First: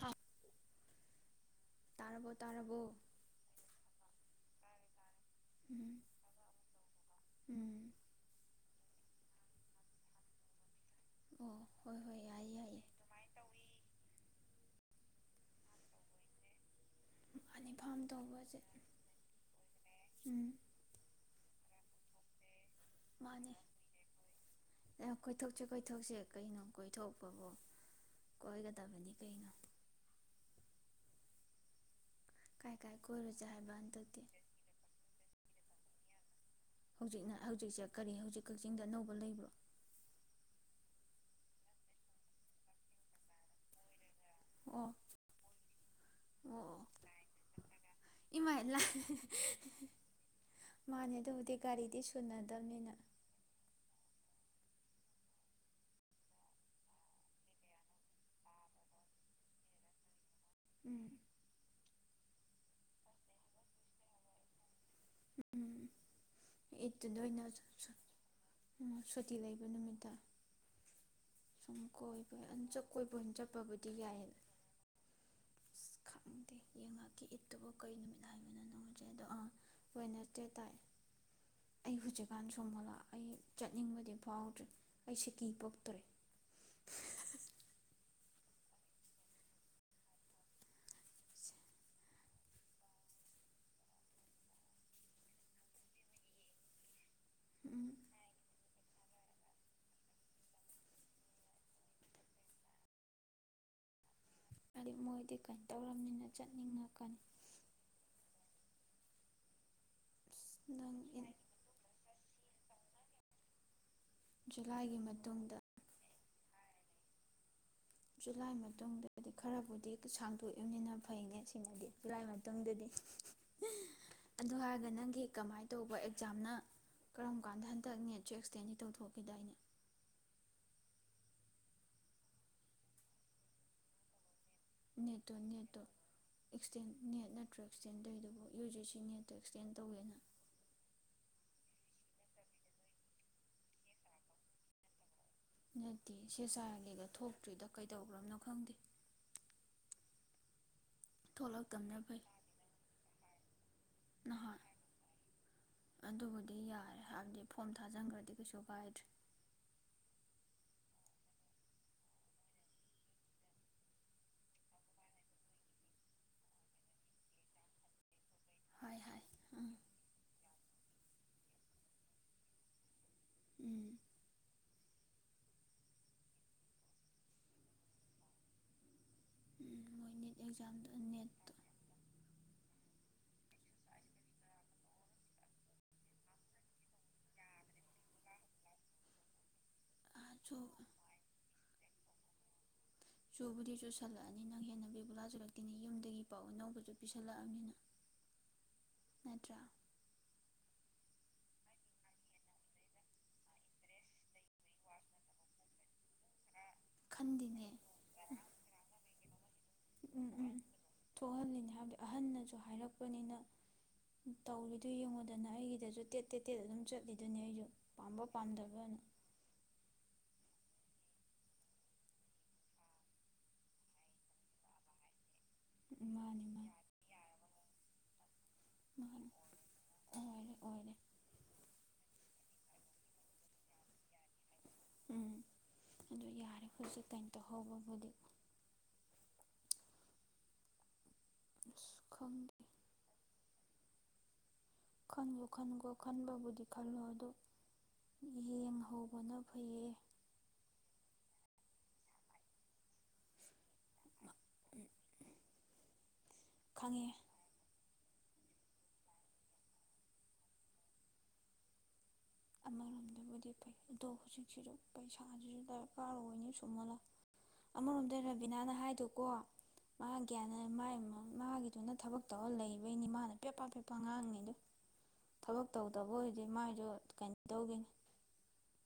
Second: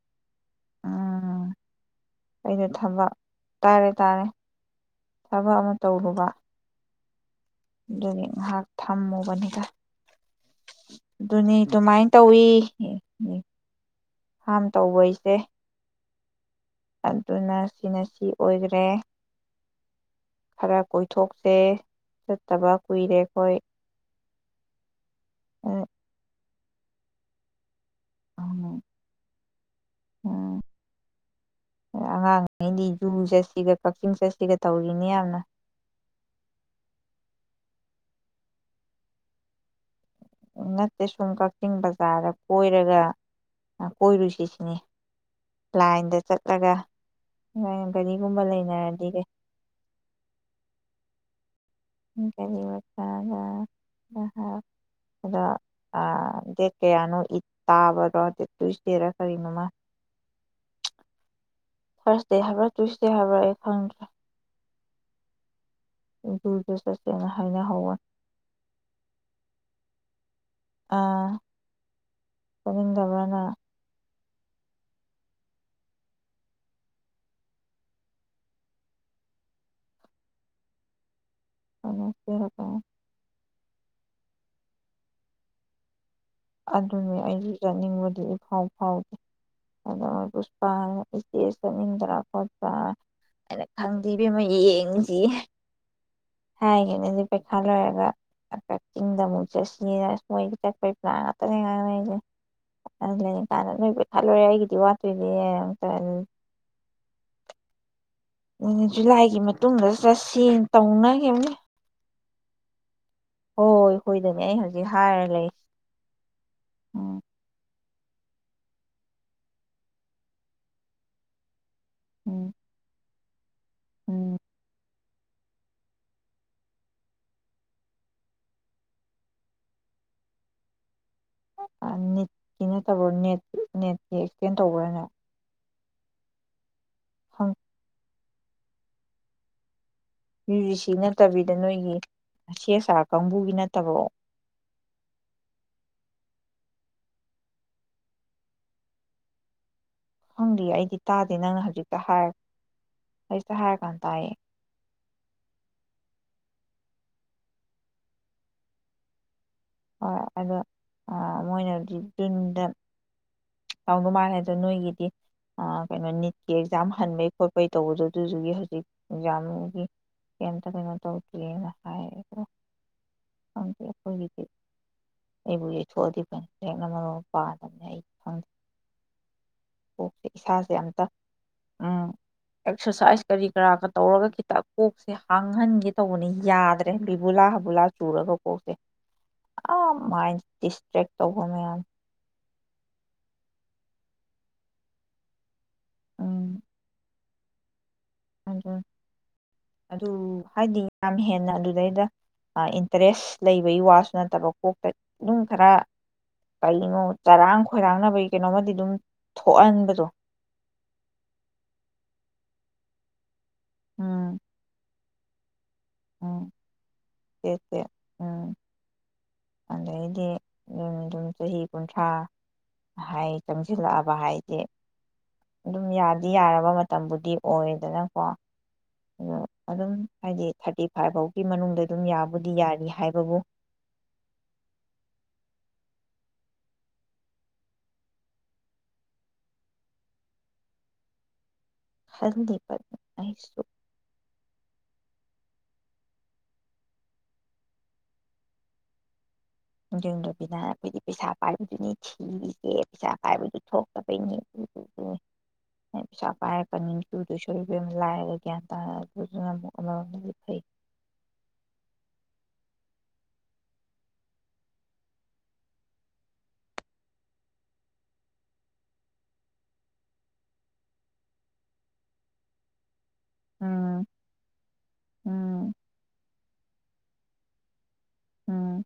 ꯍ ꯑꯥ ꯑꯩꯅ ꯇꯥꯔꯕꯣ ꯊꯝꯕ ꯇꯥꯔꯦ ꯇꯥꯔꯦ ꯊꯕꯛ ꯑꯃ ꯎꯝ ꯇꯧꯔꯨꯕ ꯎꯝ ꯑꯗꯨꯗꯤ ꯉꯥꯏꯍꯥꯛ ꯊꯝꯃꯨꯕꯅꯤꯒ ꯑꯗꯨꯅꯤ ꯑꯣ ꯍꯣꯏ ꯑꯗꯨꯃꯥꯏꯅ ꯍꯣꯏ ꯇꯧꯋꯤ ꯌꯥꯏꯌꯦ ꯌꯥꯏꯌꯦ ꯍꯥꯝ ꯇꯧꯕꯩꯁꯦ ꯑꯗꯨꯅ ꯃꯥꯅꯤ ꯐꯥꯝ ꯁꯤꯅ ꯁꯤ ꯇꯧꯕꯁꯦ ꯑꯣꯏꯒ꯭ꯔꯦ ꯎꯝ ꯈꯔ ꯀꯣꯏꯊꯣꯛ ꯔꯦ ꯆꯠꯇꯕ ꯀꯨꯏꯔꯦꯈꯣꯏ ꯑꯦ ꯀꯣꯏꯊꯣꯛꯁꯦ ꯀꯣꯏꯊꯣꯛꯁꯦ ꯀꯩꯅꯣ ꯀꯣꯏꯊꯣꯛꯄꯕꯨ ꯀꯣꯏꯒꯗꯕꯅꯤ ꯀꯩꯅꯣ ꯀꯥꯏ ꯑꯉꯥꯡꯉꯩꯗꯤ ꯀꯥꯏ ꯖꯨ ꯀꯣꯏꯔꯨꯁꯦ ꯍꯥꯏꯕ ꯆꯠꯁꯤꯒ ꯀꯛꯆꯤꯡ ꯍꯟꯗꯛꯇꯤ ꯆꯠꯁꯤꯒ ꯇꯧꯔꯤꯅꯦ ꯌꯥꯝꯅ ꯍꯧꯖꯤꯛꯅ ꯍꯧꯖꯤꯛꯁꯦ ꯀꯔꯤ ꯍꯧꯖꯤꯛ ꯀꯛꯆꯤꯡꯗ ꯑꯅꯧꯕ ꯂꯩꯕ꯭ꯔꯣ ꯅꯠꯇꯦ ꯁꯨꯝ ꯀꯛꯆꯤꯡ ꯕꯖꯥꯔꯗ ꯀꯣꯏꯔꯒ ꯀꯣꯏꯔꯨꯁꯤꯁꯤꯅꯤ ꯑꯣ ꯂꯥ꯭ꯏꯟꯗ ꯑꯣ ꯆꯠꯂꯒ ꯑꯣ ꯗꯨꯅ [unintelligible] ꯒꯥꯔꯤꯒꯨꯝꯕ ꯏꯃꯥꯏ ꯂꯥꯏ ꯂꯩꯅꯔꯗꯤ ꯕꯨꯗꯤ [unintelligible] ꯎꯝ ꯒꯥꯔꯤ ꯃꯆꯥꯔꯥ ꯈ ꯍꯥꯞ ꯑꯗꯣ ꯑ ꯗꯦꯠ ꯀꯌꯥꯅꯣ ꯏꯠ ꯇꯥꯕꯗꯣ ꯇꯨꯏ꯭ꯁꯗꯦꯔ ꯀꯔꯤꯅꯣꯃ ꯎꯝ ꯊꯥꯔ꯭ꯁꯗꯦ ꯍꯥꯏꯕ꯭ꯔꯥ ꯇꯨꯏ꯭ꯁꯗꯦ ꯍꯥꯏꯕ꯭ꯔꯥ ꯑꯩ ꯈꯪꯗ꯭ꯔꯦ ꯎꯝ ꯖꯨꯗ ꯏꯠꯇꯨꯗ ꯆꯠꯁꯦꯅ ꯑꯣꯏꯅ ꯁꯨ ꯁꯨ ꯍꯥꯏꯅꯍꯧꯕ ꯁꯨꯨꯇꯤ ꯂꯩꯕ ꯅꯨꯃꯤꯠꯇ ꯑꯥ ꯁꯨꯝ ꯀꯣꯏꯕ ꯑꯟ ꯆꯠ ꯀꯣꯏꯕ ꯆꯠꯅꯤꯡꯗꯕ꯭ꯔꯥ ꯑꯣꯏꯅ ꯅꯪ ꯆꯠꯄꯕꯨꯗꯤ ꯌꯥꯏꯌꯦ ꯑꯁ ꯈꯪꯗꯦ ꯌꯦꯡꯉꯛꯀ ꯏꯠꯇꯨꯕ ꯀꯩ ꯅꯨꯃꯤꯠ ꯍꯥꯏꯕꯅꯣꯗꯣ [unintelligible] ꯑ ꯋꯦꯅꯁꯗꯦ ꯇꯥꯏ ꯑꯩ ꯍꯧꯖꯤꯛꯀꯥꯟ ꯁꯣꯃꯣꯂꯥ ꯑꯩ ꯆꯠꯅꯤꯡꯕꯗꯤ ꯐꯥꯎꯗ꯭ꯔꯦ ꯑꯩ ꯁꯤꯀꯤ ꯄꯛꯇ꯭ꯔꯦ ꯑꯗꯨꯅꯤ ꯑꯩꯁꯨ ꯆꯠꯅꯤꯡꯕꯗꯤ ꯏꯐꯥꯎ ꯐꯥꯎꯗꯦ ꯑꯗ ꯄꯨꯁꯄꯥꯅ ꯏꯆꯦ ꯆꯠꯅꯤꯡꯗ꯭ꯔꯥ ꯈꯣꯠꯇ꯭ꯔꯥ ꯑꯩꯅ ꯈꯪꯗꯦ ꯑꯕꯦꯝꯃ ꯌꯦꯡꯖꯤ ꯍꯥꯏꯒꯤꯝꯅꯦ ꯄꯩꯁꯥ ꯎꯝ ꯂꯩꯔꯒ ꯍꯥꯏꯐꯦꯠ ꯆꯤꯡꯗ ꯑꯃꯨꯛ ꯆꯠꯁꯤꯔ ꯃꯣꯏ ꯆꯠꯄꯩ ꯄ꯭ꯂꯥꯟ ꯗꯩꯅꯤ ꯉꯥꯡꯅꯩꯖꯦ ꯂꯩ ꯀꯥꯟ ꯅꯣꯏꯕ [unintelligible] ꯍꯥꯏꯗꯤ ꯃꯣꯏꯗꯤ ꯀꯩꯅ ꯇꯧꯔꯕꯝꯅꯤꯅ ꯆꯠꯅꯤꯡꯉꯛꯀꯅꯤ ꯗꯨꯅꯦ ꯖꯨꯂꯥꯏꯒꯤ ꯃꯇꯨꯡꯗ ꯆꯠꯁꯦ ꯅꯪ ꯇꯧꯅꯈꯤꯝꯅꯤ ꯍꯣꯏ ꯍꯣꯏꯗꯅꯤ ꯑꯩ ꯍꯧꯖꯤꯛ ꯖꯨꯂꯥꯏꯒꯤ ꯍꯥꯏꯔꯒ ꯂꯩ ꯃꯇꯨꯡꯗ ꯎꯝ ꯖꯨꯂꯥꯏ ꯃꯇꯨꯡꯗꯗꯤ ꯈꯔꯕꯨꯗꯤ ꯁꯥꯡꯗꯣꯛꯏꯕꯅꯤꯅ ꯐꯩꯅꯦ ꯁꯤꯃꯗꯤ ꯖꯨꯂꯥꯏ ꯎꯝ ꯃꯇꯨꯡꯗꯗꯤ ꯍ ꯑꯗꯨ ꯍꯥꯏꯔꯒ ꯅꯪꯒꯤ ꯀꯃꯥꯏ ꯇꯧꯕ ꯑꯦꯛꯖꯥꯝꯅ ꯀꯔꯝ ꯀꯥꯟꯗ ꯍꯟꯗꯛ ꯅꯦꯠꯁꯨ ꯑꯦꯛꯁꯇꯦꯟꯗꯤ ꯇꯧꯊꯣꯛꯈꯤꯗꯥꯏꯅꯦ ꯑ ꯅꯤꯠ ꯀꯤ ꯅꯠꯇꯕ꯭ꯔꯣ ꯅꯦꯠ ꯅꯦꯠꯀꯤ ꯑꯦꯛꯁꯇꯦꯟ ꯇꯧꯕ꯭ꯔꯥꯅꯦ ꯅꯇꯣ ꯅꯠꯇꯣ ꯎ ꯅꯦꯠ ꯅꯠꯇ꯭ꯔꯒꯇꯦꯟꯗꯩꯗꯨꯕꯨ ꯌꯨ ꯖꯤꯦ ꯁꯤ ꯅꯦꯠꯇꯣ ꯑꯦꯛꯁꯇꯦꯟ ꯇꯧꯒꯦꯅ ꯃꯌꯨꯖꯤꯛꯁꯤ ꯅꯠꯇꯕꯤꯗ ꯅꯣꯏꯒꯤ ꯁꯦ ꯑ ꯁꯥꯥꯔ ꯀꯥꯡꯕꯨꯒꯤ ꯅꯠꯇꯕꯣ ꯅꯠꯇꯦ ꯁꯦ ꯆꯥꯔꯒꯒ ꯊꯣꯛꯇ꯭ꯔꯤꯗ ꯀꯩꯗꯧꯕ꯭ꯔꯝꯅꯣ ꯈꯪꯗꯦ ꯍꯪꯔꯤ ꯑꯩꯗ ꯇꯥꯗꯦ ꯅꯪꯅ ꯊꯣꯛꯂꯛꯇꯕꯅ ꯍꯧꯖꯤꯛꯇ ꯐꯩ ꯍꯥꯏꯔ ꯑꯩꯁ ꯍꯥꯏ ꯀ ꯇꯑꯌꯦ ꯅꯍꯥꯟ ꯗꯤ ꯌꯥꯔꯦ ꯍꯥꯏꯕꯗꯤ ꯐꯣꯝ ꯊꯥꯖꯤꯟꯈ꯭ꯔꯗꯤ ꯀꯩꯁꯨ ꯀꯥꯏꯗ꯭ꯔꯦ ꯍꯣꯏ ꯑꯗꯣ ꯃꯣꯏꯅꯗꯤ ꯖꯨꯟꯗ ꯇꯥꯎꯗꯧ ꯃꯥꯜꯂꯦ ꯑꯗꯣ ꯅꯣꯏꯒꯤꯗꯤ ꯀꯩꯅꯣ ꯅꯤꯠꯀꯤ ꯑꯦꯛꯖꯥꯝ ꯍꯟꯕꯩ ꯈꯣꯠꯄꯩ ꯇꯧꯕꯗ ꯑꯗꯨꯗꯨꯒꯤ ꯍꯧꯖꯤꯛ ꯍꯥꯏ ꯍꯥꯏ ꯑꯥ ꯌꯥꯝꯒꯤ ꯀ ꯀꯩꯅꯣ ꯇꯧꯗꯦꯅ ꯍꯥꯏꯌꯦꯣ ꯎꯝ ꯍꯈꯣꯏꯗꯤ ꯑꯩꯕꯨ ꯌꯩꯊꯣꯛꯑꯗꯤ ꯐꯅꯤ ꯂꯦꯛꯅ ꯃꯔꯣꯡ ꯄꯥꯗꯕꯅꯦ ꯑꯩ ꯈꯪꯗꯦ ꯎꯝ ꯃꯣꯏ ꯀꯣꯛꯁꯦ ꯅꯤꯠ ꯏꯁꯥꯁꯦ ꯑꯦꯛꯖꯥꯝꯗꯣ ꯑꯝꯇ ꯅꯦꯠꯇꯣ ꯎꯝ ꯑꯦꯛꯁꯔꯁꯥꯏꯁ ꯀꯔꯤ ꯀꯔꯥꯒ ꯇꯧꯔꯒ ꯈꯤꯇ ꯀꯣꯛꯁꯦ ꯍꯥꯡꯍꯟꯒꯦ ꯇꯧꯕꯅꯤ ꯌꯥꯗ꯭ꯔꯦ ꯕꯤꯕꯨꯂꯥ ꯍꯥꯕꯨꯂꯥ ꯆꯨꯔꯒ ꯀꯣꯛꯁꯦ ꯑꯥ ꯑꯥ ꯃꯥꯏꯟ ꯁꯣ ꯗꯤꯁꯇ꯭ꯔꯦꯛ ꯇꯧꯕ ꯃꯌꯥꯝ ꯆꯨꯕꯨꯗꯤ ꯆꯨꯁꯜꯂꯛꯑꯅꯤ ꯅꯪ ꯍꯦꯟꯅ ꯕꯦꯕꯨꯂꯥ ꯆꯨꯔꯛꯇꯦꯅꯦ ꯌꯨꯝꯗꯒꯤ ꯄꯥꯎ ꯑꯅꯧꯕꯁꯨ ꯄꯤꯁꯜꯂꯛꯑꯕꯅꯤꯅ ꯑ ꯅꯠꯇ꯭ꯔꯥ ꯑꯗꯨ ꯍꯥꯏꯗꯤꯅꯤꯡ ꯌꯥꯝ ꯍꯦꯟꯅ ꯑꯗꯨꯗꯩꯗ ꯏꯟꯇꯔꯦꯁ ꯂꯩꯕꯒꯤ ꯋꯥꯁꯨ ꯅꯠꯇꯕ ꯀꯣꯛꯇ ꯑꯗꯨꯝ ꯈꯔ ꯀꯩꯅꯣ ꯆꯔꯥꯡ ꯈꯟꯗꯤꯅꯦ ꯈꯣꯏꯔꯥꯡꯅꯕꯒꯤ ꯀꯩꯅꯣꯃꯗꯤ ꯑꯗꯨꯝ ꯊꯣꯛꯍꯟꯕꯗꯣ ꯎꯝ ꯎꯝ ꯊꯣꯛꯍꯜꯂꯤꯅꯦ ꯍꯥꯏꯕꯗꯤ ꯑꯍꯟꯅꯁꯨ ꯑꯗꯨ ꯍꯥꯏꯔꯛꯄꯅꯤꯅ ꯎꯝ ꯇꯧꯔꯤꯗꯨ ꯌꯦꯡꯉ ꯅ ꯁꯤꯗꯁꯨ ꯇꯦꯠ ꯎꯝ ꯇꯦꯠ ꯇꯦꯠ ꯑꯗꯨꯝ ꯆꯠꯂꯤꯗꯨꯅꯦ ꯑꯩꯁꯨ ꯇꯦꯠꯁꯦ ꯄꯥꯝꯕ ꯎꯝ ꯄꯥꯝꯗꯕꯅ ꯑꯗꯩꯗꯤ ꯑꯗꯨꯝ ꯑꯗꯨꯝ ꯆꯍꯤ ꯀꯨꯟꯊ꯭ꯔꯥ ꯍꯥꯏ ꯆꯪꯁꯤꯜꯂꯛꯑꯕ ꯍꯥꯏꯗꯤꯦ ꯑꯗꯨꯝ ꯌꯥꯗꯤ ꯃꯥꯅꯤ ꯌꯥꯔꯕ ꯃꯥꯅꯤ ꯃꯇꯝꯕꯨꯗꯤ ꯑꯣꯗꯅ ꯀꯣ ꯃꯥꯅꯤ ꯑꯗꯣ ꯑꯗꯨꯝ ꯍꯥꯏꯗꯤ ꯑꯣꯏꯔꯦ ꯊꯥꯔꯇꯤ ꯑꯣꯏꯔꯦ ꯐꯥꯏꯚ ꯐꯥꯎꯒꯤ ꯃꯅꯨꯡꯗ ꯑꯗꯨꯝ ꯌꯥꯕꯨꯗꯤ ꯌꯥꯔꯤ ꯍꯥꯏꯕꯕꯨ ꯎꯝ ꯑꯗꯨ ꯌꯥꯔꯦ ꯍꯧꯖꯤꯛ ꯀꯩꯅ ꯇꯧꯍꯧꯕꯕꯨꯗꯤ ꯑꯁ ꯈꯪꯗꯦ ꯍꯁꯨ ꯈꯟꯒꯣ ꯈꯟꯈꯣ ꯈꯟꯕꯕꯨꯗꯤ ꯈꯜꯂꯣ ꯑꯗꯨ ꯌꯦꯡ ꯍꯧꯕꯅ ꯐꯩ ꯌ ꯌꯨꯝꯗꯣꯕꯤꯅ ꯑꯩꯈꯣꯏꯗꯤ ꯄꯩꯁꯥ ꯄꯥꯏꯕꯗꯨꯅꯤ ꯊꯤꯔꯤꯁꯦ ꯄꯩꯁꯥ ꯄꯥꯏꯕꯗꯨ ꯊꯣꯛꯣꯛ ꯍ ꯁꯥ ꯄꯄꯥ ꯄꯅꯤꯔ ꯈꯪꯉꯦ ꯀꯗ ꯁꯨꯦ ꯂꯥꯏꯔꯒ ꯒ꯭ꯌꯥꯟ ꯇꯥꯔꯗꯨꯅ ꯑꯃꯨꯛꯗꯤ ꯐꯩ ꯑꯃꯔꯣꯝꯗꯕꯨꯗꯤ ꯐꯩ ꯑꯗꯣ ꯍꯧꯖꯤꯛꯁꯤꯁꯨ ꯄꯩꯁꯥꯁꯤꯁꯨ ꯗꯔꯀꯥꯔ ꯑꯣꯏꯅꯤ ꯁꯨꯝꯃꯜꯂ ꯑꯃꯔꯣꯝꯗ ꯔꯕꯤꯅꯥꯅ ꯍꯥꯏꯗꯣꯀꯣ ꯃꯥ ꯒ꯭ꯌꯥꯅ ꯃꯥꯒꯤꯗꯨꯅ ꯊꯕꯛ ꯇꯧꯔ ꯂꯩꯕꯩꯅꯤ ꯃꯥꯅ ꯄꯦꯄ ꯄꯦꯄ ꯎꯝ ꯉꯥꯡꯉꯤꯗꯣ ꯊꯕꯛ ꯎꯝ ꯇꯧ ꯇꯧꯕꯕꯨꯣꯣꯏꯦ ꯃꯥꯏ ꯌ ꯀꯩꯅ ꯇꯧꯒꯦꯅꯦ ꯎꯝ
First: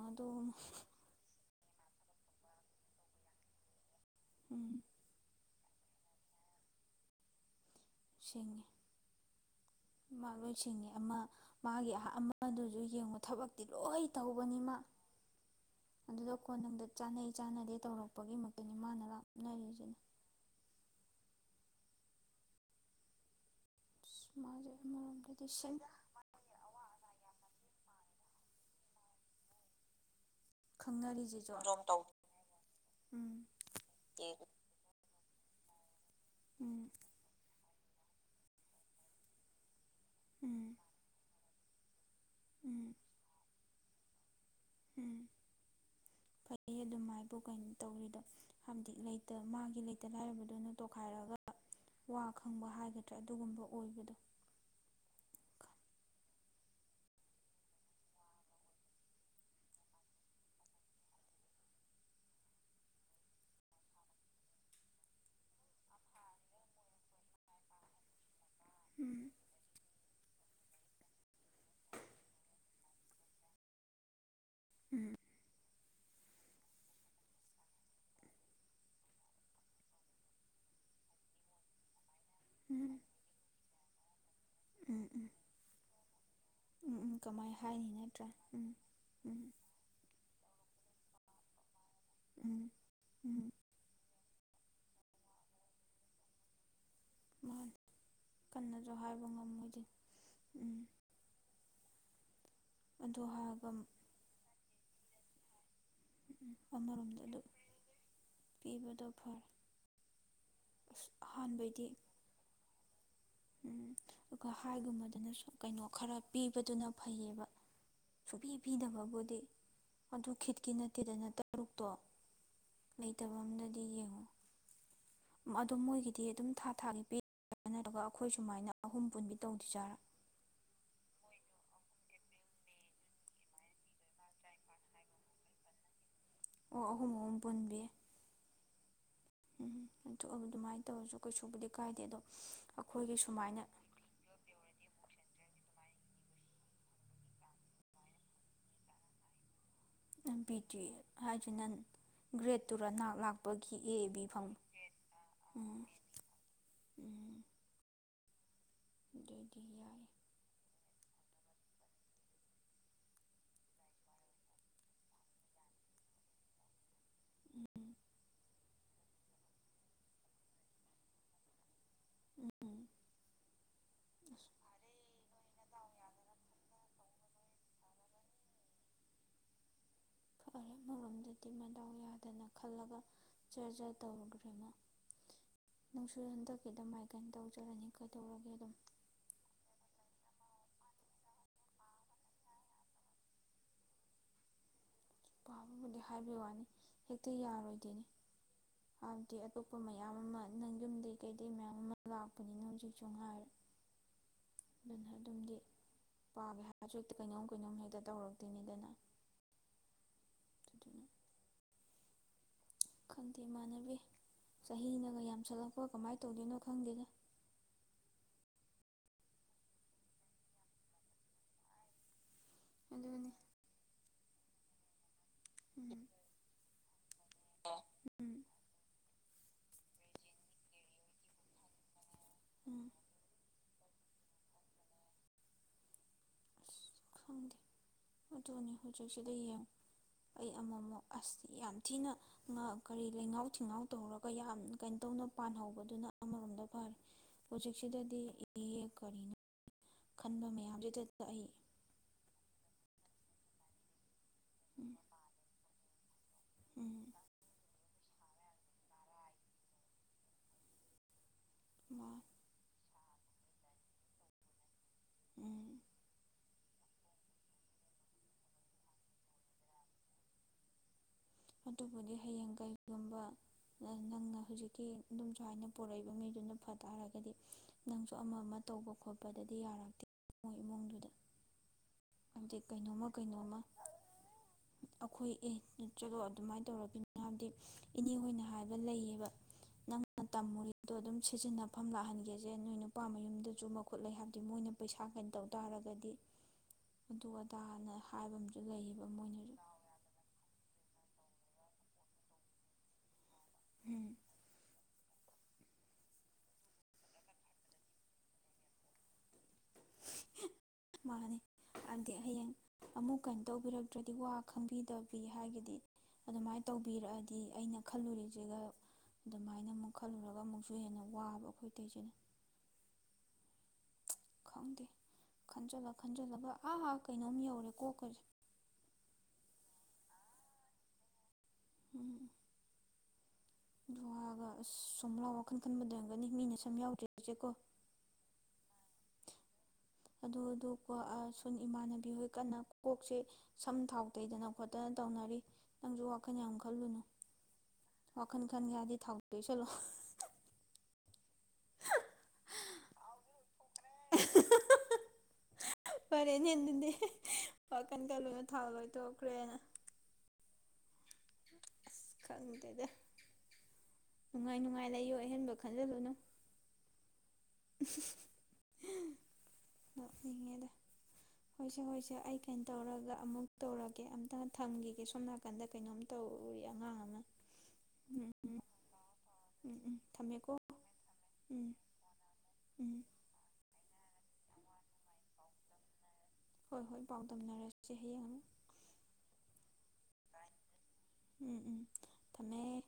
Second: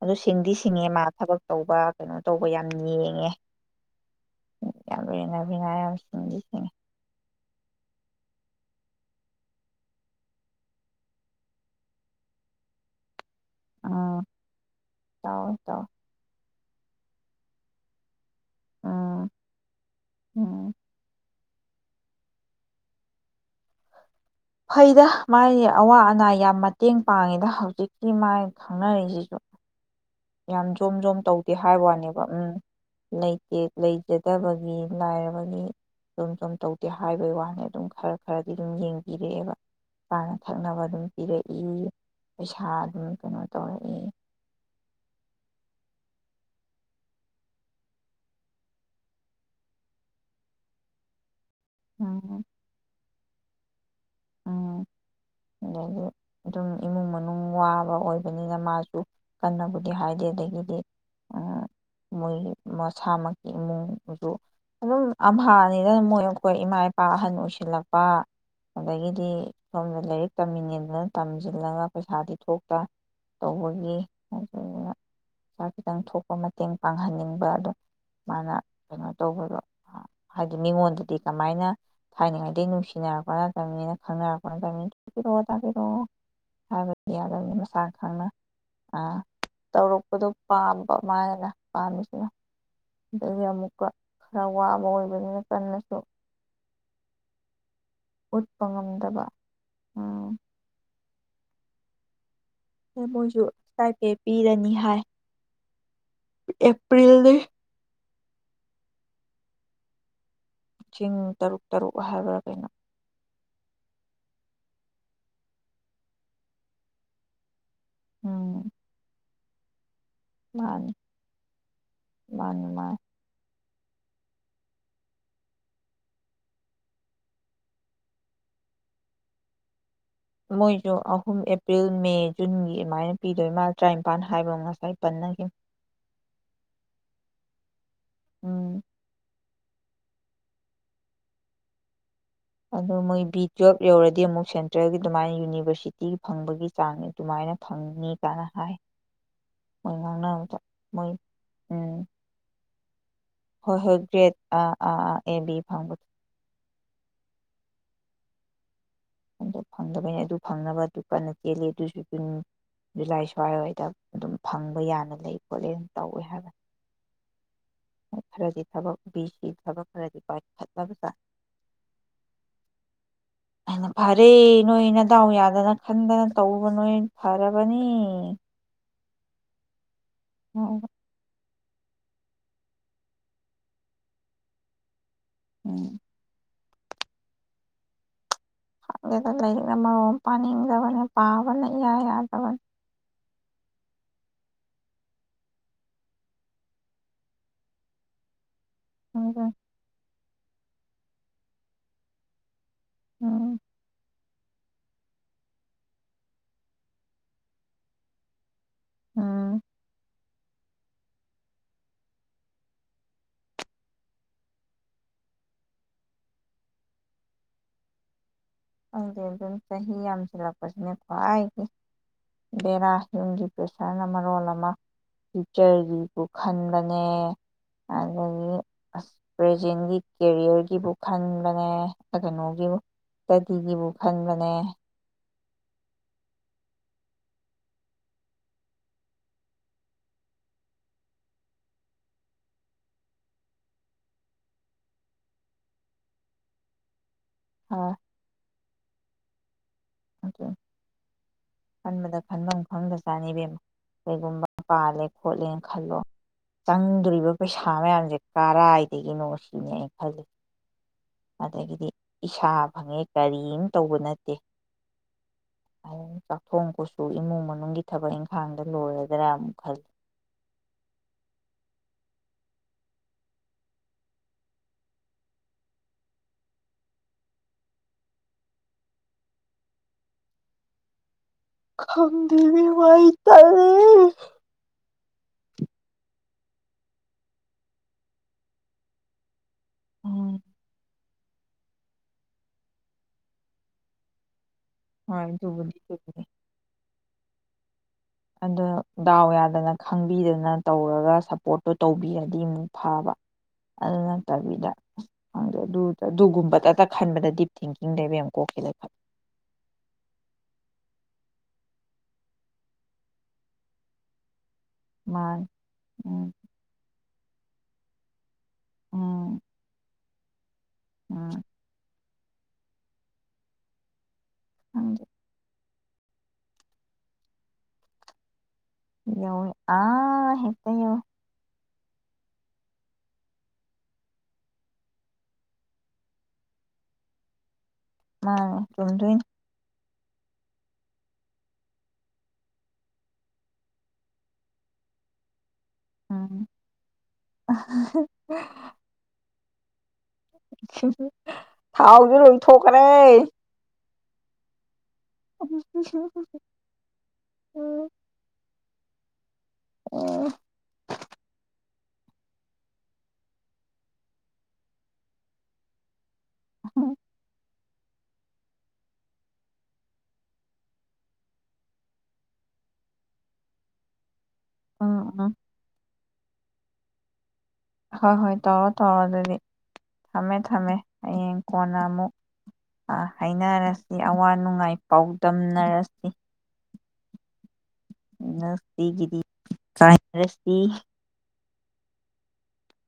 ꯑꯗꯨ ꯁꯤꯡꯗꯤ ꯁꯤꯡꯉꯦ ꯃꯥ ꯊꯕꯛ ꯇꯧꯕ ꯀꯩꯅꯣ ꯇꯧꯕ ꯌꯥꯝ ꯌꯦꯡꯉꯦ ꯎꯝ ꯌꯥꯝꯅ ꯅꯥꯁꯤꯡꯁꯤꯅꯦ ꯁꯤꯡꯉꯤ ꯃꯥ ꯂꯣꯏ ꯁꯤꯡꯉꯤ ꯑꯃ ꯃꯥꯒꯤ ꯑꯃꯗꯨꯁꯨ ꯌꯦꯡꯕ ꯊꯕꯛ ꯤ ꯂꯣꯏ ꯎꯝ ꯇꯧꯕꯅꯤꯃ ꯇꯧꯋꯦ ꯇꯧꯋꯦ ꯑꯗꯨꯗ ꯐꯣꯟꯅꯨꯡꯗ ꯆꯥꯟꯅꯩ ꯆꯥꯟꯅꯗꯦ ꯇꯧꯔꯛꯑꯣ ꯂꯄꯒꯤ ꯃꯛꯇꯅꯤ ꯃꯥꯅ ꯎꯝ ꯂꯥꯞꯅꯔꯤꯁꯤꯅꯤ ꯎꯝ ꯑꯁ ꯃꯥꯁꯦ ꯐꯩꯗ ꯑꯃꯔꯣꯝꯗꯗꯤ ꯃꯥꯒꯤ ꯁꯦꯝ ꯑꯋꯥ ꯑꯅꯥ ꯌꯥꯝ ꯃꯇꯦꯡ ꯄꯥꯡꯉꯤꯗ ꯍꯧꯖꯤꯛ ꯁꯤ ꯃꯥꯏ ꯈꯪꯅꯔꯤꯁꯤꯁꯨ ꯌꯥꯝ ꯖꯣꯝ ꯖꯣꯝ ꯈꯪꯅꯔꯤꯁꯤꯁꯨ ꯇꯧꯗꯦ ꯍꯥꯏꯕ ꯋꯥꯅꯦꯕ ꯎꯝ ꯎꯝ ꯂꯩꯇꯦ ꯂꯩꯖꯗꯕꯒꯤ ꯂꯥꯏꯔꯕꯒꯤ ꯑꯣ ꯁꯨꯝ ꯁꯨꯝ ꯇꯧꯗꯦ ꯎꯝ ꯍꯥꯏꯕꯒꯤ ꯋꯥꯅꯤ ꯑꯗꯨꯝ ꯈꯔ ꯈꯔꯗꯤ ꯑꯗꯨꯝ ꯌꯦꯡꯕꯤꯔꯛꯑꯦꯕ ꯄꯥꯅ ꯎꯝ ꯊꯛꯅꯕ ꯑꯗꯨꯝ ꯄꯤꯔꯛꯏ ꯎꯝ ꯄꯩꯁꯥ ꯎꯝ ꯑꯗꯨꯝ ꯀꯩꯅꯣ ꯇꯧꯔꯛꯑꯦ ꯎꯝ ꯐꯩ ꯑꯗꯨꯝ ꯍꯥꯏꯕꯨ ꯀꯩꯅꯣ ꯇꯧꯔꯤꯗꯣ ꯍꯥꯏꯕꯗꯤ ꯂꯩꯇ ꯃꯥꯒꯤ ꯂꯩꯇ ꯂꯥꯏꯔꯕꯗꯨꯅ ꯇꯣꯈꯥꯏꯔꯒ ꯋꯥ ꯎꯝ ꯈꯪꯕ ꯍꯥꯏꯒꯗ꯭ꯔꯥ ꯅꯠꯇ꯭ꯔ ꯑꯗꯨꯒꯨꯝꯕ ꯑꯣꯏꯕꯗꯣ ꯎꯝ ꯑꯗꯒꯤ ꯑꯗꯨꯝ ꯏꯃꯨꯡ ꯃꯅꯨꯡ ꯋꯥꯕ ꯑꯣꯏꯕꯅꯤꯅ ꯃꯥꯁꯨ ꯀꯟꯅꯕꯨꯗꯤ ꯍꯥꯏꯗꯦ ꯑꯗꯒꯤꯗꯤ ꯃꯣꯏꯒꯤ ꯃꯁꯥꯃꯛꯀꯤ ꯏꯃꯨꯡꯁꯨ ꯑꯗꯨꯝ ꯑꯐꯥꯅꯤꯗꯅ ꯃꯣꯏ ꯑꯩꯈꯣꯏ ꯏꯃꯥ ꯏꯄꯥ ꯑꯍꯟ ꯑꯣꯏꯁꯤꯜꯂꯛꯄ ꯎꯝ ꯑꯗꯒꯤꯗꯤ ꯁꯃꯦ ꯂꯩꯔ ꯆꯃꯤꯗꯨꯅ ꯇꯝꯁꯤꯜꯂꯒ ꯄꯩꯁꯥꯗꯤ ꯊꯣꯛꯇ꯭ꯔ ꯇꯧꯕꯒꯤ ꯑꯗꯨꯅ ꯎꯝ ꯄꯩꯁꯥ ꯈꯤꯇꯪ ꯊꯣꯛꯄ ꯃꯇꯦꯡ ꯄꯥꯡꯍꯟꯅꯤꯡꯕ ꯑꯗꯣ ꯃꯥꯅ ꯀꯩꯅꯣ ꯇꯧꯕꯗꯣ ꯍꯥꯏꯗꯤ ꯃꯤꯉꯣꯟꯗꯗꯤ ꯀꯃꯥꯏꯅ ꯊꯥꯏꯅꯉꯩꯗꯩ ꯎꯝ ꯅꯨꯡꯁꯤꯅꯔꯛꯄ ꯅꯠꯇꯕꯅꯤꯅ ꯈꯪꯅꯔꯛꯄ ꯎꯝ ꯎꯝ ꯇꯥꯛꯄꯤꯔꯛꯑꯣ ꯇꯥꯛꯄꯤꯔꯛꯑꯣ ꯎꯝ ꯍꯥꯏꯕꯗꯤ ꯎꯝ ꯀꯃꯥꯏ ꯌꯥꯗꯅꯤ ꯍꯥꯏꯅꯤ ꯃꯁꯥꯅ ꯈꯪꯅ ꯅꯠꯇ꯭ꯔꯥ ꯎꯝ ꯑꯥ ꯎꯝ ꯇꯧꯔꯛꯄꯗꯣ ꯄꯥꯝ ꯕ ꯃꯥꯅ ꯄꯥꯝꯃꯤꯁꯤꯅ ꯎꯝ ꯑꯗꯨꯒ ꯎꯝ ꯑꯃꯨꯛꯀ ꯈꯔ ꯋꯥꯕ ꯑꯣꯏꯕꯅꯤꯅ ꯀꯟꯅꯁꯨ ꯃꯥꯅꯤ ꯎꯠꯄ ꯉꯝꯗꯕ ꯍꯥꯏꯗꯤ ꯎꯝ ꯎꯝ ꯗꯨ ꯑꯗꯨ ꯃꫭꯏꯁꯨ ꯍꯥꯏꯔꯒ ꯁ꯭ꯇꯥꯏꯄꯦ ꯄꯤꯔꯅꯤ ꯍꯥꯏ ꯑꯃꯔꯣꯝꯗ ꯑꯦꯄ꯭ꯔꯤꯜꯗꯩ ꯑꯗꯨ ꯄꯤꯕꯗꯣ ꯐꯔꯦ ꯑꯁ ꯆꯤꯡ ꯇꯔꯨꯛ ꯑꯍꯥꯟꯕꯩꯗꯤ ꯇꯔꯨꯛ ꯍꯥꯏꯕ꯭ꯔꯥ ꯀꯩꯅꯣ ꯎꯝ ꯑꯒ ꯍꯥꯏꯒꯨꯝꯃꯗꯨꯅꯁꯨ ꯀꯩꯅꯣ ꯈꯔ ꯄꯤꯕꯗꯨꯅ ꯐꯩꯌꯦꯕ ꯁꯨꯄꯤ ꯎꯝ ꯄꯤꯗꯕ ꯕꯨꯗꯤ ꯑꯗꯨ ꯈꯤꯠꯀꯤ ꯃꯥꯅꯤ ꯅꯠꯇꯦꯗꯅ ꯇꯔꯨꯛꯇꯣ ꯃꯥꯅꯤ ꯃꯥꯅꯤ ꯂꯩꯇꯕ ꯑꯝꯗ ꯗꯤ ꯌꯦꯡꯉꯣ ꯑꯗꯣ ꯃꯣꯏꯒꯤꯗꯤ ꯑꯗꯨꯝ ꯊꯥ ꯊꯥꯒꯤ ꯄꯤꯔ [unintelligible] ꯒ ꯅꯠꯇ꯭ꯔꯒ [unintelligible] ꯑꯈꯣꯏ ꯁꯨꯃꯥꯏꯅ ꯑꯍꯨꯝ ꯄꯨꯟꯕꯤ ꯇꯧꯗꯣꯏꯖꯥꯔꯥ ꯃꯣꯏꯁꯨ ꯑꯍꯨꯝ ꯑꯦꯄ꯭ꯔꯤꯜ ꯃꯦ ꯖꯨꯟꯒꯤ ꯑꯗꯨꯃꯥꯏꯅ ꯄꯤꯗꯣꯏ ꯃꯥꯜ ꯇꯔꯥꯅꯤꯄꯥꯟ ꯍꯥꯏꯕ꯭ꯔꯥ ꯉꯁꯥꯏ ꯄꯟꯅꯒꯤꯝ ꯑꯣ ꯑꯍꯨꯝ ꯑꯍꯨꯝ ꯄꯨꯟꯕꯤ ꯎꯝ ꯎꯝ ꯊꯣꯛꯑꯕ ꯑꯗꯨꯃꯥꯏꯅ ꯇꯧꯔꯁꯨ ꯀꯩꯁꯨꯕꯨꯗꯤ ꯀꯥꯏꯗꯦ ꯑꯗꯣ ꯑꯗꯨ ꯑꯩꯈꯣꯏꯒꯤ ꯃꯣꯏ ꯕꯤ ꯁꯨꯃꯥꯏꯅ ꯇꯨꯋꯦꯜꯞ ꯌꯧꯔꯗꯤ ꯑꯃꯨꯛ ꯁꯦꯟꯇ꯭ꯔꯦꯜꯒꯤ ꯗꯨꯃꯥꯏꯅ ꯌꯨꯅꯤꯚꯔꯁꯤ ꯇꯤ ꯐꯪꯕꯒꯤ ꯆꯥꯡꯅꯤ ꯗꯨꯃꯥꯏꯅ ꯐꯪꯅꯤ ꯀꯥꯏꯅ ꯍꯥꯏ ꯃꯣꯏ ꯑ ꯕꯤ ꯉꯥꯡꯅꯕꯗ ꯇꯤ ꯃꯣꯏ ꯍꯥꯏꯁꯤꯅꯟ ꯎꯝ ꯒ꯭ꯔꯦꯠ ꯇꯨꯔꯥ ꯅꯥꯛ ꯂꯥꯛꯄꯒꯤ ꯍꯣꯏ ꯍꯣꯏ ꯑꯦ ꯕꯤ ꯒ꯭ꯔꯦꯠ ꯐꯪꯉ ꯑꯥ ꯒ꯭ꯔꯦꯠ ꯑꯥ ꯑꯥ ꯑꯥ ꯑꯦ ꯕꯤ ꯐꯪꯕꯗꯣ ꯐꯪ ꯎꯝ ꯑꯗꯨꯗꯤ ꯑꯗꫭ ꯌꯥꯏ ꯐꯪꯗꯕꯩꯅꯤ ꯑꯗꯨ ꯐꯪꯅꯕ ꯑꯗꯨ ꯀꯟꯅ ꯆꯦꯜꯂꯤ ꯑꯗꯨꯁꯨ ꯖꯨꯟ ꯖꯨꯂꯥꯏ ꯁ꯭ꯋꯥꯏ ꯋꯥꯏꯗ ꯑꯗꯨꯝ ꯐꯪꯕ ꯌꯥꯅ ꯂꯩ ꯈꯣꯠꯂꯦ ꯑꯅ ꯇꯧꯋꯦ ꯈꫭꯠꯂꯦꯅ ꯇꯧꯋꯦ ꯍꯥꯏꯕꯅꯤ ꯎꯝ ꯍꫭꯏ ꯐꯔꯗꯤ ꯊꯕꯛ ꯕꯤ ꯁꯤ ꯊꯕꯛ ꯈꯔꯗꯤ ꯄꯥꯏꯈꯠꯂꯕ ꯆꯥ ꯎꯝ ꯑꯅ ꯐꯔꯦ ꯑꯁ ꯅꯣꯏꯅꯤ ꯅꯗꯥꯎ ꯌꯥꯗꯅ ꯈꯟꯗꯅ ꯇꯧꯕ ꯅꯣꯏ ꯐꯔꯕꯅꯤ ꯑꯣ ꯗꯤ ꯃꯗꯥꯎ ꯌꯥꯗꯅ ꯈꯜꯂꯒ ꯖꯔꯖꯔ ꯇꯧꯔꯒ꯭ꯔꯦꯃꯥ ꯎꯝ ꯅꯨꯡꯁꯨ ꯍꯟꯗꯛ ꯈꯤꯇ ꯍꯥꯏ ꯀꯩꯅꯅ ꯇꯧꯖꯔꯅꯤ ꯀꯩꯗꯧꯔꯒꯦ ꯑꯗꯨꯝ ꯈꯒꯦꯗ ꯂꯥꯏꯔꯤꯛꯅ ꯃꯔꯣ ꯃꯄꯥꯥꯡ ꯏꯗꯕꯅꯤ ꯄꯥꯕꯅ ꯏꯌꯥ ꯌꯥꯗꯕꯅꯤ ꯑꯗꯨꯕꯨꯗꯤ ꯍꯥꯏꯕ ꯋꯥꯅꯤ ꯍꯦꯛꯇ ꯌꯥꯔꯣꯏꯗꯣꯏꯅꯤ ꯗꯤ ꯑꯇꯣꯞꯄ ꯃꯌꯥꯝ ꯑꯃ ꯑꯗꯨ ꯅꯪ ꯌꯨꯝꯗꯒꯤ ꯀꯩꯗꯩ ꯃꯌꯥꯝ ꯑꯃ ꯂꯥꯛꯄꯅꯤꯅ ꯍꯧꯖꯤꯛ ꯆꯖꯣꯡꯒꯥꯔ ꯑꯗꯨꯅ ꯑꯗꯨꯝꯗꯤ ꯄꯥꯒꯦ ꯍꯥꯏꯁꯨꯛꯇꯤ ꯀꯩꯅꯣꯝ ꯀꯩꯅꯣꯝ ꯍꯦꯛꯇ ꯇꯧꯔꯛꯇꯣꯏꯅꯤꯗꯅ ꯑꯝ ꯑꯗꯨꯗꯨꯅ ꯈꯪꯗꯦ ꯏꯃꯥꯟꯅꯕꯤ ꯆꯍꯤꯅꯒ ꯌꯥꯝꯁꯜꯂꯛꯄ ꯀꯃꯥꯏꯅ ꯇꯧꯗꯣꯏꯅꯣ ꯈꯪꯗꯦꯅ ꯍꯧꯪꯗꯦ ꯑꯗꯨꯝ ꯆꯍꯤ ꯌꯥꯝꯁꯤꯜꯂꯛꯄꯁꯤꯅꯦꯀꯣ ꯑꯩꯒꯤ ꯗꯦꯔ ꯑꯗꯨꯅꯤ ꯌꯖꯤ ꯄꯦꯁꯔ ꯔꯣ ꯂꯃ ꯎꯝ ꯆꯔꯂꯤꯕꯨ ꯎꯝ ꯈꯟ ꯕꯅꯦ ꯑꯗꯒꯤ ꯑ ꯄ꯭ꯔꯖꯦꯟꯒꯤ ꯀꯦꯔꯤꯌꯔꯒꯤꯕꯨ ꯈꯟꯕꯅꯦ ꯀꯗꯅꯒꯦꯕ ꯎꯝ ꯤꯒꯤꯕꯨ ꯈꯟꯕꯅꯦ ꯑꯁ ꯈꯪꯗꯦ ꯑꯗꯨꯅꯤ ꯍꯧꯖꯤꯛꯁꯤꯗ ꯌꯦꯡꯉ ꯑꯩ ꯑꯃꯃꯨꯛ ꯑꯁ ꯌꯥꯝ ꯊꯤꯅ ꯀꯔꯤ ꯂꯩꯉꯥꯎ ꯊꯤꯡꯉꯥꯎ ꯇꯧꯔꯒ ꯌꯥꯝ ꯀꯩꯅꯣ ꯇꯧꯅ ꯄꯥꯟꯍꯧꯕꯗꯨꯅ ꯑꯃꯔꯣꯝꯗ ꯐꯔꯦ ꯎꯆ ꯎꯆꯦꯛꯁꯤꯗꯗꯤ ꯀ ꯀꯔꯤꯅ ꯈꯟꯕ ꯃꯌꯥꯝꯗꯨꯗ ꯇ ꯑꯩ ꯈꯟꯕꯗ ꯈꯟꯐꯝ ꯈꯐꯝꯗ ꯆꯥꯅꯕꯦꯝ ꯑꯃ ꯀꯩꯒꯨꯝꯕ ꯎꯝ ꯄꯥꯜꯂꯦ ꯈꯣꯠꯂꯦꯅ ꯈꯜꯂꯣ ꯎꯝ ꯆꯪꯗꯣꯔꯤꯕ ꯄꯩꯁꯥ ꯊꯥ ꯃꯌꯥꯝꯁꯦ ꯀꯔꯥꯏꯗꯒꯤꯅꯣ ꯁꯤꯅꯤ ꯑ ꯈꯜꯂꯤ ꯑꯗꯒꯤꯗꯤ ꯏꯁꯥ ꯐꯪꯉꯦ ꯀꯔꯤꯝ ꯇꯧꯕ ꯅꯠꯇꯦ ꯎꯝ ꯑ ꯆꯥꯛꯊꯣꯡꯄꯁꯨ ꯏꯃꯨꯡ ꯃꯅꯨꯡꯒꯤ ꯊꯕꯛ ꯏꯪꯈꯥꯡꯗ ꯂꯣꯏꯔꯗ꯭ꯔꯥ ꯑꯃꯨꯛ ꯈꯜꯂꯤ ꯑꯗꯨꯕꯨꯗꯤ ꯍꯌꯦꯡ ꯀꯩꯒꯨꯝꯕ ꯅꯪꯅ ꯍꯧꯖꯤꯛꯀꯤ ꯑꯗꯨꯝꯁꯨ ꯍꯥꯏꯥꯏꯅ ꯄꯣꯔꯛꯏꯕ ꯃꯤꯗꯨꯅ ꯐ ꯇꯥꯔꯒꯗꯤ ꯅꯪꯁꯨ ꯑꯃ ꯑꯃ ꯇꯧꯕ ꯈꯣꯠꯄꯗꯗꯤ ꯌꯥꯔꯛꯇꯦ ꯏꯃꯨꯡꯗꯨꯗ ꯍꯥꯏꯕꯗꯤ ꯈꯝꯗꯉꯏ ꯇꯔꯦ ꯑꯩꯈꯣꯏꯒ ꯑꯗꯨꯃꯥꯏꯅ ꯇꯧꯔꯅꯤ ꯍꯥꯏꯕꯗꯤ ꯏꯅꯦ ꯍꯣꯏꯅ ꯍꯥꯏꯕ ꯂꯩꯌꯦꯕ ꯎꯝ ꯇꯃꯣꯔꯤ ꯇꯣ ꯑꯗꯨꯝ ꯁꯤꯖꯤꯟꯅꯐꯝ ꯂꯥꯛꯍꯟꯒꯦꯁꯦ ꯅꯣꯏ ꯅꯨꯄꯥ ꯃꯌꯨꯝꯗꯁꯨ ꯃꯈꯨꯠ ꯂꯩ ꯍꯥꯏꯕꯗꯤ ꯃꯣꯏꯅ ꯄꯩꯁꯥ ꯀꯩꯅꯣ ꯇꯧ ꯍꯁꯨ ꯇꯥꯔꯒꯗꯤ ꯑꯗꯨ ꯑꯗꯥꯅ ꯍꯥꯏꯕ ꯑꯃꯁꯨ ꯑꯗꯣ ꯂꯩꯌꯦꯕ ꯗꯥꯎ ꯃꯣꯏꯅꯁꯨ ꯌꯥꯗꯅ ꯈꯪꯕꯤꯗꯅ ꯇꯧꯔꯒ ꯁꯞꯄꯣꯔꯠꯇꯨꯣ ꯇꯧꯕꯤꯔꯗꯤ ꯑꯃꯨꯛ ꯐꯥꯕ ꯑꯗꯨ ꯎꯝ ꯇꯕꯤꯗꯥ ꯪꯗ ꯑꯗꯨꯒꯨꯝꯕꯇꯇ ꯈꯟꯕꯗ ꯗꯤꯞ ꯊꯤꯡꯀꯤꯡꯅꯦꯕ ꯌꯥꯝ ꯀꯣꯛꯀꯂ ꯈꯦ ꯃꯥꯅꯦ ꯑꯗꯤ ꯍꯌꯦꯡ ꯑꯃꯨꯛ ꯀꯩꯅꯣ ꯇꯧꯕꯤꯔꯛꯇ꯭ꯔꯗꯤ ꯋꯥ ꯈꯪꯕꯤꯗꯕꯤ ꯃꯥꯅꯤ ꯍꯥꯏꯒꯗꯤ ꯎꯝ ꯑꯗꯨꯃꯥꯏꯅ ꯇꯧꯕꯤꯔꯛꯑꯗꯤ ꯗꯤ ꯑꯩꯅ ꯈꯜꯂꯨꯔꯤꯁꯦ ꯁꯤꯒ ꯎꯝ ꯑꯗꯨꯃꯥꯏꯅ ꯑꯃꯨꯛ ꯜꯂꯨꯔꯒ ꯑꯃꯨꯛ ꯁꯨ ꯍꯦꯟꯅ ꯎꯝ ꯋꯥꯕ ꯑꯩꯈꯣꯏ ꯑꯇꯩꯁꯤꯅ ꯈꯪꯗꯦ ꯈꯟꯖꯂ ꯈꯟꯖꯜꯂꯕ ꯑꯥ ꯑꯥ ꯀꯩꯅꯣꯝ ꯌꯧꯔꯦ ꯀꯣꯛꯈꯁꯦ ꯌꯧ ꯑꯥ ꯍꯦꯛꯇ ꯌꯧ ꯎꯝ ꯒ ꯑꯁ ꯁꯣꯝꯂꯥ ꯋꯥꯈꯜ ꯈꯟꯕꯗꯔꯝꯒꯅꯤ ꯃꯤꯅ ꯁꯝ ꯌꯥꯎꯗ꯭ꯔꯤꯕꯁꯦꯀꯣ ꯃꯥ ꯆꯨꯝꯗꯣꯏ ꯑꯗꯨ ꯁꯟ ꯏꯃꯥꯟꯅꯕꯤ ꯍꯣꯏ ꯀꯟꯅ ꯀꯣꯛꯁꯦ ꯁꯝ ꯊꯥꯎ ꯇꯩꯗꯅ ꯈꯣꯠꯇꯅ ꯇꯧꯅꯔꯤ ꯅꯪꯁꯨ ꯋꯥꯈꯜ ꯎꯝ ꯌꯥꯝ ꯈꯜꯂꯨꯅꯨ ꯋꯥꯈꯜ ꯈꯟꯒꯦ ꯍꯥꯏꯗꯤ ꯊꯥꯎꯗ ꯀ ꯆꯂꯣ ꯊꯥꯎꯁ ꯂꯣꯏꯊꯣꯛꯈ꯭ꯔꯦ ꯎꯝ ꯐꯔꯦꯅꯦꯗꯤ ꯄꯀꯟ ꯀꯂ ꯊꯥꯎ ꯂꯣꯏꯊꯣꯛꯈ꯭ꯔꯦꯅ ꯑ ꯑꯁ ꯈꯪꯗꯦꯗ ꯅꯨꯡꯉꯥꯏ ꯅꯨꯡꯉꯥꯏ ꯂꯩꯌꯣ ꯑꯍꯦꯟꯕ ꯈꯟꯖꯤꯜꯂꯨꯅꯨ ꯍꯝ ꯂꯉꯦꯗ ꯍꯣꯏꯁꯦ ꯍꯣꯏꯁꯦ ꯑꯩ ꯀꯩꯅꯣ ꯇꯧꯔꯒ ꯑꯃꯨꯛ ꯇꯧꯔꯒꯦ ꯊꯝꯈꯤꯒꯦ ꯁꯣꯝ ꯎꯝ ꯅꯥꯀꯟꯗ ꯀꯩꯅꯣꯝ ꯇꯧꯔꯤ ꯑꯉꯥꯡ ꯑꯃ ꯍꯣꯏ ꯎꯝ ꯍꯣꯏ ꯎꯝ ꯇꯧꯔꯣ ꯇꯧꯔꯣ ꯑꯗꯨꯗꯤ ꯎꯝ ꯎꯝ ꯊꯝꯃꯦ ꯊꯝꯃꯦꯀꯣ ꯊꯝꯃꯦ ꯍꯌꯦꯡ ꯎꯝ ꯀꯣꯟꯅ ꯑꯃꯨꯛ ꯎꯝ ꯑꯥ ꯍꯥꯏꯅꯔꯁꯤ ꯑꯋꯥ ꯅꯨꯡꯉꯥꯏ ꯄꯥꯎꯗꯝꯅꯔꯁꯤ ꯍꯣꯏ ꯍꯣꯏ ꯄꯥꯎꯗꯝꯅꯔꯁꯤꯦ ꯅꯁꯤꯒꯤꯗꯤ ꯀ ꯎꯝ ꯎꯝ ꯇꯃꯦ